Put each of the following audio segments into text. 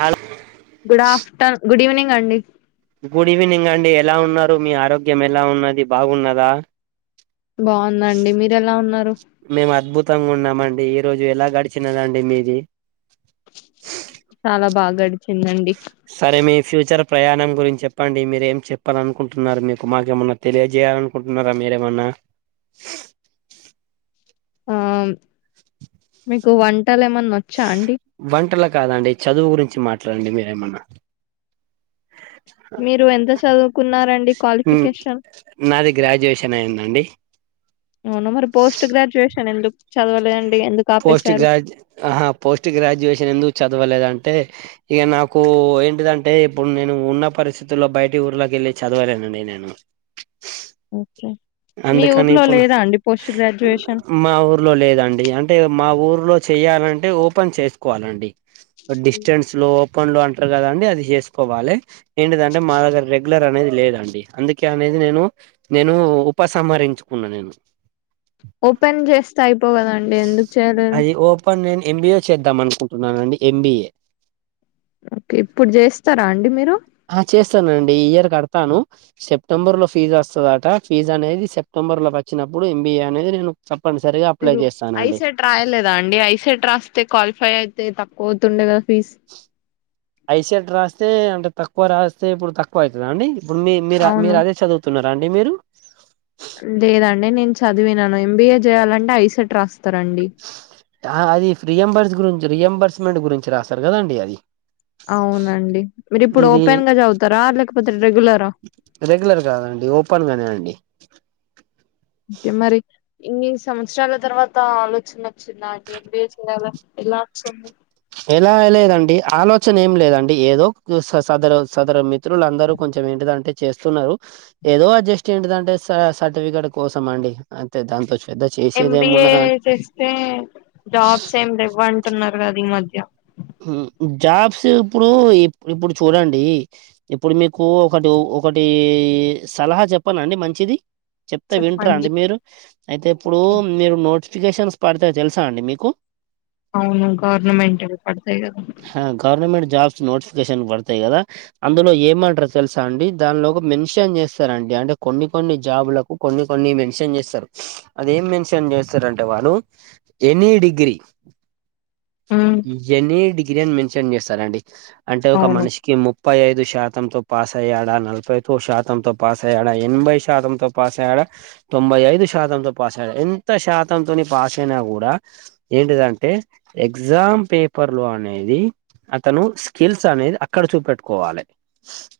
Hello good after good evening అండి good evening అండి ఎలా ఉన్నారు మీ ఆరోగ్యం ఎలా ఉన్నది బాగున్నదా బావుందండి మీరెలా ఉన్నారు మేము అద్భుతంగా ఉన్నామండీ ఈ రోజు ఎలా గడిచినదండి మీది చాలా బా గడిచిందండి సరే మీ ఫ్యూచర్ ప్రయాణం గురించి చెప్పండి మీరు ఏం చెప్పాలి అనుకుంటున్నారు మీకు మాకేమన్నా తెలియజేయాలనుకుంటున్నారా మీరేమన్నా ఆ మీకు వంటలు ఏమన్నా వచ్చా అండి వంటల కాదండి చదువు గురించి మాట్లాడండి మీరేమన్నా మీరు ఎంత చదువుకున్నారండి మ్ క్వాలిఫికేషన్ నాది గ్రాడ్యుయేషన్ అయ్యిందండి అవునా మరి పోస్ట్ గ్రాడ్యుయేషన్ ఎందుకు చదవలేదండి ఎందు పోస్ట్ గ్రాడ్య పోస్ట్ గ్రాడ్యుయేషన్ ఎందుకు చదవలేద్ అంటే ఇగ నాకు ఏంటిదంటే ఇప్పుడు నేను ఉన్న పరిస్థితుల్లో బయటి ఊర్లోకి వెళ్ళి చదవలేనండి నేను ఓకే మీ అందుకని ఊర్లో ఇప్పుడు లేదా అండి పోస్ట్ గ్రాడ్యుయేషన్ మా ఊర్లో లేదండి అంటే మా ఊర్లో చెయ్యాలంటే ఓపెన్ చేసుకోవాలండి డిస్టెన్స్ లో ఓపెన్ లో అంటరు కదండి అది చేసుకోవాలి ఏంటిదంటే మా దగ్గర రెగ్ గ్లర్ అనేది లేదండి అందుకే అనేది నేను నేను ఉపసంహరించుకున్నా నేను ఓపెన్ చేస్తే అయిపో కదండి ఎందుకు చేయలేదు అది ఓపెన్ నేను ఎంబీఏ చేద్దాం అనుకుంటున్నానండి ఎంబీఏ ఓకే ఇప్పుడు చేస్తారా అండి మీరు హా చేస్తానండి ఈ ఇయర్ కడతాను సెప్టెంబర్ లో ఫీజు వస్తదట ఫీజ్ అనేది సెప్టెంబర్ లోకి వచ్చినప్పుడు ఎంబీఏ అనేది నేను తప్పనిసరిగా అప్లై మీరు చేస్తానండి ఐసెట్ రాయలేదా అండి ఐసెట్ రాస్తే క్వాలిఫై అయితే తక్కువ అవుతుండే కదా ఫీజ్ ఐసెట్ రాస్తే అంటే తక్కువ రాస్తే ఇప్పుడు తక్కువ అవుతద అండి ఇప్పుడు మీ మీరు అవును మీరు అదే చదువు స్తున్నారాండి మీరు లేదండి నేను చదివినను ఎంబీఏ చేయాలంటే ఐసెట్ రాస్తారండి ఆ అది ప్రియంబర్స్ గురించి రియంబర్స్మెంట్ గురించి రాస్తారు కదండి అది అవునండి మీరు ఇప్పుడు ఇది ఓపెన్ గా చదువుతరా లేకపోతే రెగ్యులరా రెగ్యులర్ కాదండి ఓపెన్గానే అండి అంటే మరి ఇన్ని సంవత్సరాల తర్వాతా ఆలోచన వచ్చిందా అండి ఎంబిఏ చేయాలని ఎలా వచ్చింది ఎలా లేదండి ఆలోచన ఏం లేదండి ఏదో సదరు సదరు మిత్రులందరూ కొంచెం ఏంటిదంటే చేస్తున్నరు ఏదో అడ్జస్ట్ ఏంటి దంటే సా సర్టిఫికెట్ కోసం అండి అంతే దాంతో పెద్ద చేసేది ఏమి ఎంబిఏ ఉన్నదండి చేస్తే జాబ్స్ ఏమి లెవ్వంటున్నారు కదా ఈ మధ్య జాబ్స్ ఇప్పుడూ ఇప్పుడు చూడండీ ఇప్పుడు మీకూ ఒకటో ఒకటీ సలహా చెప్పనండి మంచిది చెప్తే వింటర చెప్పండి అండి మీరు అయితే ఇప్పుడూ మీరు నోట్స్ ఫికేషన్స్ పడితాయి తెలుసా అండి మీకు అవును గవర్నమెంట్ అవి పడతాయి కదా హా గవర్నమెంట్ జాబ్స్ నోటిఫికేషన్ పడతాయి కదా అందులో ఏమంటరు తెలుసా అండి దానిలోపు మెన్షన్ చేస్తారండి అంటే కొన్ని కొన్ని జాబులకు కొన్ని కొన్ని మెన్షన్ చేస్తరు అదేం మెన్షన్ చేస్తారంటే వాళ్ళు ఎనీ డిగ్రీ మ్మ్ ఎనీ డిగ్రీ అని మెన్షన్ చేస్తారండి అంటే ఒక అవును మనిషికి ముప్ ముప్పై ఐదు శాతంతో పాస్ అయ్యాడా నలభై తొ శాతంతో పాస్ అయ్యాడా ఎనభై శాతంతో పాస్ అయ్యాడా తొంభై ఐదు శాతంతో పాస్ అయినా ఎంత శాతంతోని పాస్ అయినా కూడా ఏంటిదంటే ఎగ్జామ్ పేపర్ పర్లు అనేది అతను స్కిల్స్ అనేది అక్కడ చూపెట్టుకోవాలి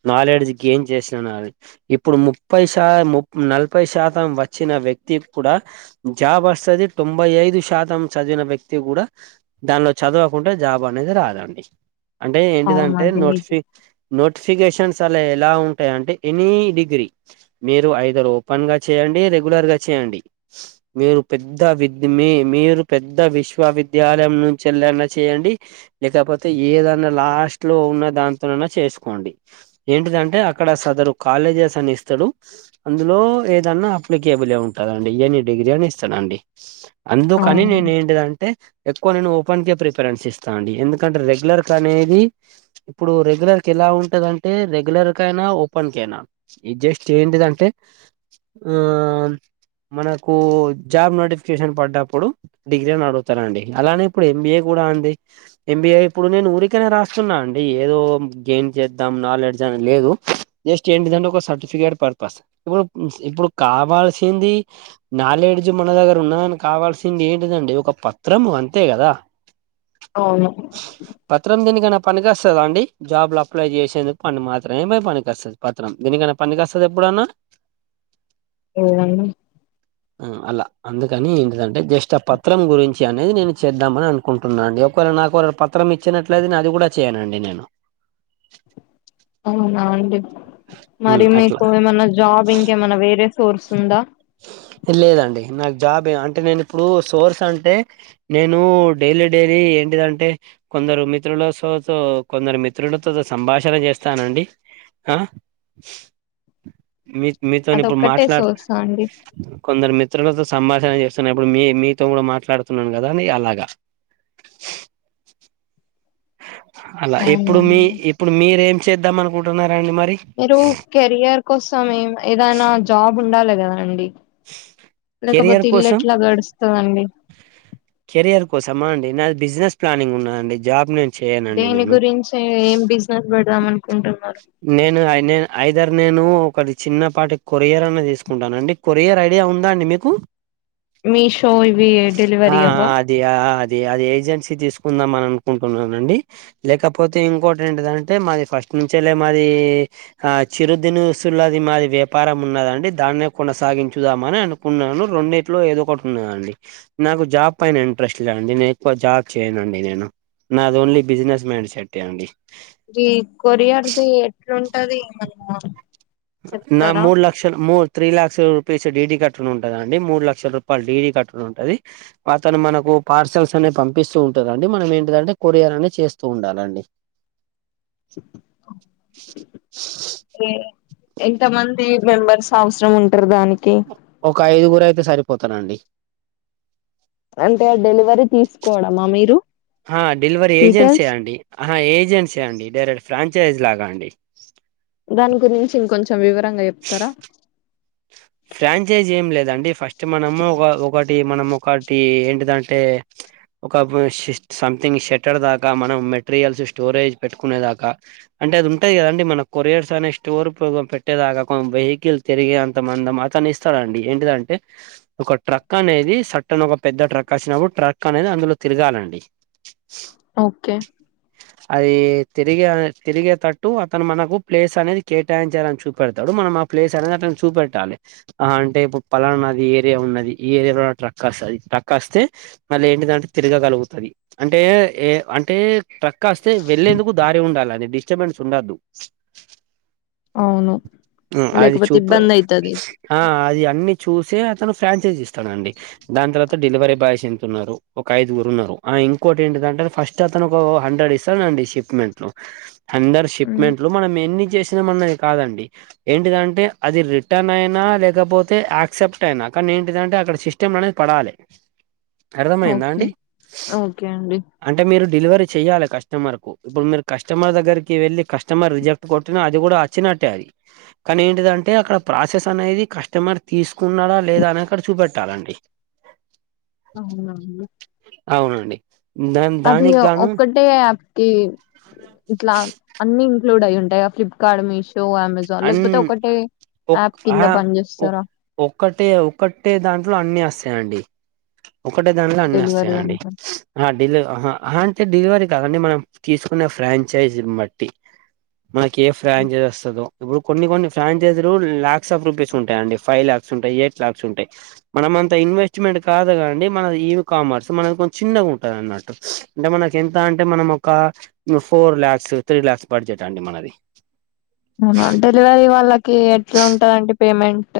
నాలెడ్జ్కి గైన్ చేస్తున్నాది ఇప్పుడు ముప్పై శా ము నలభైశాతం వచ్చిన వ్యక్తి కూడా జాబ్ వస్తది. తొంభైఐదు శాతం చదివిన వ్యక్తి కూడా దానిలో చదువ కుంటే జాబ్ అనేది రాదండి అంటే అవును ఏంటిదంటే అది నిజం నోటిఫి నోటిఫికేషన్స్ అనేవి ఎలా ఉంటాయంటే ఎనీ డిగ్రీ మీరు ఐదర్ ఓపెన్ గా చేయండి, రెగ్యులర్ గా చేయండి. మీరు పెద్ద వి మీ మీరు పెద్ద విశ్వవిద్యాలయం నుంచి వెళ్ళిన చేయండి లేకపోతే ఏదన్నా లాస్ట్ లో ఉన్న దాంతోనైనా చేసుకోండి. ఏంటిదంటే అక్కడ సదరు కాలేజెస్ అని ఇస్తాడు అందులో ఏదన్నా అప్లికేబులే ఉంటాదండి ఎనీ డిగ్రీ అయినా ఇస్తాడండి. అందుకని అవును నేను ఏంటిదంటే ఎక్కువ నేను ఓపెన్ కే ప్రిఫ రెన్స్ ఇస్తానండి, ఎందుకంటే రెగ్యులర్ కి అనేది ఇప్పుడు రెగ్యులర్ కి ఎలా ఉంటదంటే, రెగ్యులర్ కి అయినా ఓపెన్ కి అయినా ఇది జస్ట్ ఏంటిదింటే ఆ మనకు జాబ్ నోటిఫికేషన్ పడ్డప్పుడు డిగ్రీని అడుగుతారండి అలానే ఇప్పుడు ఎంబిఏ కూడా అండీ ఎంబిఏ ఇప్పుడు నేను ఊరికనే రాస్తున్నా అండి, ఏదో గెయిన్ చేద్దాం నాలెడ్జ్ అని లేదు. జస్ట్ ఏంటిదంటే ఒక సర్టిఫికేట్ పర్పస్ ఇప్పుడు ఇప్పుడు కావాల్సింది నాలెడ్జ్ మన దగ్గర ఉన్నదని కావాల్సింది ఏంటిదండి, ఒక పత్రం అంతే కదా. అవును పత్రం దీనికైనా పనికివస్తదా అండి, జాబ్లు అప్లై చేసేందుకు పని మాత్రమే ప పనికివస్తది. పత్రం దేనికన్నా పనికొస్తదా ఎప్పుడన్నా? ఉమ్మ్ అలా అందుకని ఏంటిదంటే జస్ట్ ఆ పత్రం గురించి అనేది నేను చేద్దామని అను కుంటున్నానండి ఒకవేళ నాకు వాళ్ళా పత్రం ఇచ్చినట్లైతే అది కూడా చేయనండి నేను. అవునాండి, మరి మ్ అట్లా మీకు ఏమన్నా జాబ్ ఇంక ఏమన్నా వేరే సోర్స్ ఉందా లేదండి, నాకు జాబే, అంటే నేను ఇప్పుడు సోర్స్ అంటే నేను డైలీ డైలీ ఏంటిదంటే కొందరు మిత్రులసోతో కొందరు మిత్రులతో సంభాషణ చేస్తానండి. ఆ మీ మీతోని ఇప్పుడు మాట్లాడు ఆండి కొందరు మిత్రులతో సంభాషణ చేస్తున్నా, ఇప్పుడు మీ మీతో కూడా మాట్లాడుతున్నాను కదాండి, అలాగ అలా, అవునా ఇప్పుడు మీ అండి. ఇప్పుడు మీరేం చేద్దాం అనుకుంటున్నారాండి మరి. మీరు కెరియర్ కోసం ఏం ఏదైనా జాబ్ ఉండాలి కదాండి. లేకపోతే కెరియర్ ఇల్లు కోసం ఎట్లా గడుస్తదండి. కెరియర్ కోసమా అండి, నాది బిజినెస్ ప్లానింగ్ ఉన్నాదండి, జాబ్ నేను చేయనండి దేని నేను గురించి, ఏం బిజినెస్ పెడదాం అనుకుంటున్నారు. నేను నే ఐదర్ నేను ఒకటి చిన్నపాటి కొరియర్ అన్నా తీసుకుంటానండి. కొరియర్ ఐడియా ఉందా అండి మీకు. మీషో ఇవి డెలివరీ అవ్వా? ఆ అది అది ఏజెన్సీ తీసుకుందాం అని అనుకుంటున్నానండి. లేకపోతే ఇంకోటి ఏంటిదంటే మాది ఫస్ట్ నుంచళ్ళే మాది ఆ చిరుదినుసులది మాది వ్యాపారం ఉన్నదండి దాన్నే కొనసాగించుదామని అనుకున్నాను రెండింటిలో ఏదో ఒకటి ఉన్నాండి నాకు జాబ్ పైన ఇంట్రెస్ట్ లేదండి నేను ఎక్కువ జాబ్ చేయనుండి నేను నాది ఓన్లీ బిజినెస్ మైండ్ సెట్ ఏ అండి ఈ కొరియర్ది ఎట్లుంటది మన నా మూడు ల లక్ష మూ త్రీ లాక్స్ రూపీస్ డి కట్టుడు ఉంటది అండి మూడు లక్షల రూపాయల డిడీ కట్టడం ఉంటది అతను మనకు పార్సల్స్ అనే పంపిస్తూ ఉంటుందిండి మనం ఏంటంటే కొరియర్ అనేది చేస్తూ ఉండాలండి ఎంత మంది మెంబర్స్ అవసరం ఉంటారు దానికి ఒక ఐదుగురు అయితే సరిపోతారండి అంటే ఆ డెలివరీ తీసుకోవడమా మీరు ఆ డెలివరీ ఏజెన్సీ డీటెయిల్స్ అండి ఆ ఏజెన్సీ అండి డైరెక్ట్ ఫ్రాంచైజ్ లాగా అండి దాని గురించి ఇం కొంచెం వివరంగా చెప్తారా ఫ్రాంచైజీ ఏం లేదండి ఫస్ట్ మనము ఒక ఒకటి మనం ఒకటి ఏంటిదంటే ఒక సంథింగ్ షెటర్ దాకా మనం మెటీరియల్స్ స్టోరేజ్ పెట్టుకునే దాకా అంటే అది ఉంటాది కదాండి మన కొరియర్స్ అనే స్టోర్ పెట్టేదాకా కొ వెహికల్ తిరిగే అంత మందం అతను ఇస్తాడుండి ఏంటిదంటే ఒక ట్రక్ అనేది సాటర్న్ ఒక పెద్ద ట్రక్ వచినప్పుడు ట్రక్ అనేది అందులో తిరగాలండి ఓకే అది తిరిగే తిరిగేటట్టు అతను మనకు ప్లేస్ అనేది కేటాయించాలని చూపెడతాడు మనం ప్లేస్ అనేది అతనికి చూపెట్టలీ ఆ అంటే ఇప్పుడు పలానా నది ఏరియా ఉన్నది ఈ ఏరియాలో ట్రక్ వస్తుది ట్రక్ వస్తే మళ్ళీ ఏంటిదంటే తిరగగలుగుతుంది అంటే ఏ అంటే ట్రక్ వస్తె వెళ్లేందుకు దారి ఉండాలండి డిస్టర్బెన్స్ ఉండద్దు అవును అది లేకపోతే చూపు ఇబ్బంది అవుతది ఆ అది అన్ని చూసి అతను ఫ్రాంచైజీ ఇస్తారండి దాని తర్వాత డెలివరీ బాయ్స్ ఎంతున్నారు ఒక ఐదుగురు ఉన్నారు ఇంకోటి ఏంటిదంటే ఫస్ట్ ఇ అతను ఒక హండ్రెడ్ ఇస్తా అండి షిప్మెంట్ లో అండర్ ఉమ్, షిప్మెంట్ మనం ఎన్ని చేసినం అనేది కాదు అండి ఇంటింటే అది రిటర్న్ అయిన లేకపోతే యాక్సెప్ట్ అయినా కానీ ఏంటిదంటే అక్కడ సిస్టమ్ అనేది పడాలి అర్థమైయందా ఓకే అండి ఓకే అండి అంటే మీరు డెలివరీ చెయ్యాలి కస్టమర్ కు ఇప్పుడు మీరు కస్టమర్ దగ్గరికి వెళ్ళి కస్ కస్టమర్ రిజెక్ట్ కొట్టిన అది కూడా వచ్చినట్టే అది కానీ ఏంటిదంటే అక్కడ ప్రాసెస్ అనేది కస్టమర్ తీసుకున్నాడా లేదా అనేది అక్కడ చూపెట్టాలండి అవున అండి అవునండి దా అది దానికి గాను ఒక్కటి అంటే యాప్ కి ఇట్లా అన్ని ఇంక్లూడ్ అయి ఉంటాయ ఫ్లిప్కార్ట్ మీసో సో అమెజాన్ అన్ లేకపోతే ఒకటే యాప్ కింద పని చేస్తారా ఒకటే ఒకటే దాంట్లో అన్ని వస్తాయండి ఒకటే దాంట్లో అన్ని వస్తాయి డెలివరీ అండి దాంట్లో డెలి అంటే డెలివరీ కాదండి మనం తీసుకునే ఫ్రాంచైజీనీ బట్టి మనకి ఏ ఫ్రాంచైజ్ వస్తాడో ఇప్పుడు కొన్ని కొన్ని ఫ్రాంచైజ్లు క్ సఫ్ రూపీస్ ఉంటాయండి ఫై లాక్స్ ఉంటై ఎట్ లాక్స్ంటై మనం అంత ఇన్వెస్ట్మెంట్ కాదు గాండి మనది ఇవ్ కామర్స్ మనది కొంచం చిన్నగుంటంది అన్నమాట్టు అంటే మనకి ఎంత అంటే మనం ఒక four lakhs three lakhs budget అండి మనది అవున డెల్వరీ వాళ్ళకి ఎట్లా ఉంటంఅంటి పేమెంట్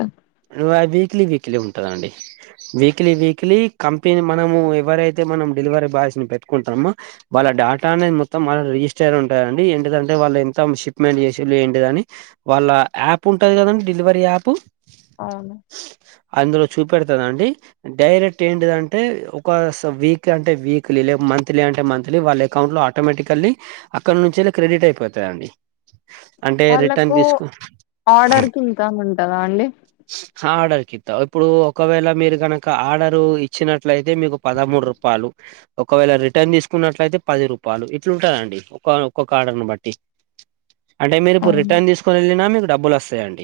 ఇవ వీక్లీ వీక్లీ ఉంటుందండి. వీక్లీ వీక్లీ కంపెనీ మనమూ ఎవరైతే మనం డెలివరీ బాయ్స్ పెట్టుకుంటామో వాళ్ళ డాట అనేది మొత్తం మన రిజిస్టర్ ఉంటదండి ఏంటిదంటే వాళ్ళు ఎంత షిప్మెంట్ చేషిల్లు ఏంటిదని వాళ్ళ ఆప్ ఉంటది కదండి డెలివరీ యాప్ అవును అందులో చూపెడ్తాదండి. డైరెక్ట్ ఏంటిదంటే ఒక స వీక్ అంటే వీక్లీ లే మంత్లీ అంటే మంత్లీ వాళ్ళ అకౌంట్లో టోమేటికల్లీ అక్కనుంచేలే క్రెడిట్ అయిపోతదండి. అంటే రిటర్న్ వాళ్ళకూ తీసుకు ఆర్డర్కి ఇన్కమ్ ఉంటద అండి. ఆడర్కి కిత్త ఇప్పుడూ ఒకవేళ మీరు గనుక ఆడరూ ఇచ్చినట్లయితే మీకు పదమూడు రూప్ పాలు ఒకవేళ రిటర్న్ దిస్కున్నట్లయితే పది రూపాలు ఇట్లుంటదండి ఒ ఒక్కొక్క ఆర్డర్ని బట్టి అంటే మీరు ఇప్పుడు అవును రిటర్న్ దిస్కుని ఎళ్ళినా మీకు డబ్బులు ఒస్సయండి.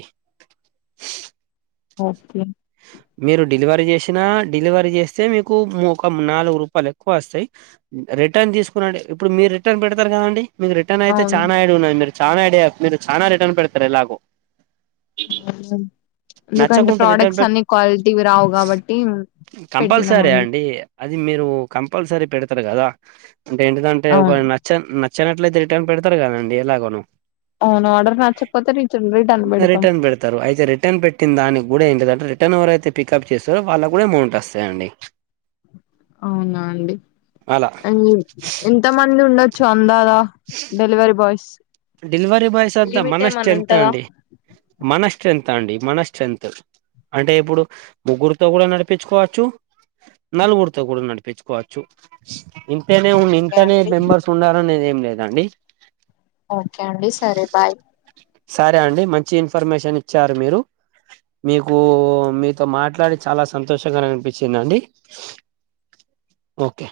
ఓకే మీరు డెలివరీ జేషినా డెలివరీ జేస్తే మీకు ముకం నాలుగు రూపాలు ఎక్వ అస్తాయి రిటర్న్ దిస్కునడె ఇప్పుడు మీరు రిటర్న్ పెడ్తారు కదా అండి మీకు రిటన్ ఐతే అవును చానా ఐడియ ఉన్నది మీరు చాలా ఐడియ మీరు చాలనా రిటన్ పెడ్తరు ఎలాగో ఎందుకంటే నచ్చకుంటే రిటర్న్ ప్రొడక్ట్స్ పె అన్ని క్వాలిటీవి రావు కాబట్టిమ్ పెట్టినము కంపల్సరీ అన్నీ అండి అది మీరూ కంపల్సరీ పెడ్తరు గదా అంటే ఎంటిదంటే ఒక అవును చం నచ్చనట్లయితే రిటన్ పెడ్తరు కదండి ఎలాగోనో అవును ఆర్డర్ నచ్చక్పోతే రిటర్న్ రిటర్న్ పెడ్తాం రిటర్న్ అయితే రిటర్న్ పెట్టిందనిక్ గూడా ఇంటిదంటే రిటర్న్ ఎవరైతే పికప్ చేస్తారో వాళ్ళక్ గూడా ఏమౌంట్ అస్సయండి. అవునా అండి అలా ఇయ్యి ఎంత మంది ఉండొచ్చు అందాదా డెలివరీ బాయ్స్ డెలివరీ బాయ్స్ అంతా లిమిట్ మనస్ ఏమన్నా స్టెంత్ ఉంటదా అండి మన స్ట్రెంత అండి మన స్ట్రెంతు అంటే ఇప్పుడు ముగ్గురుతో కూడా నడిపించుకోవచ్చు నలుగురితో కూడా నడిపించుకోవచ్చు ఇంతేనే ఉ ఓకే ఇంతనే అండి మెంబర్స్ ఉండారనేది ఏం లేదండి. ఓకే అండి సరే బాయ్ సరే అండి మంచి ఇన్ఫర్మేషన్ ఇచ్చారు మీరు మీకు మీతో మాట్లాడి చాలా సంతోషకారం అన్పించిందిండి. ఓకే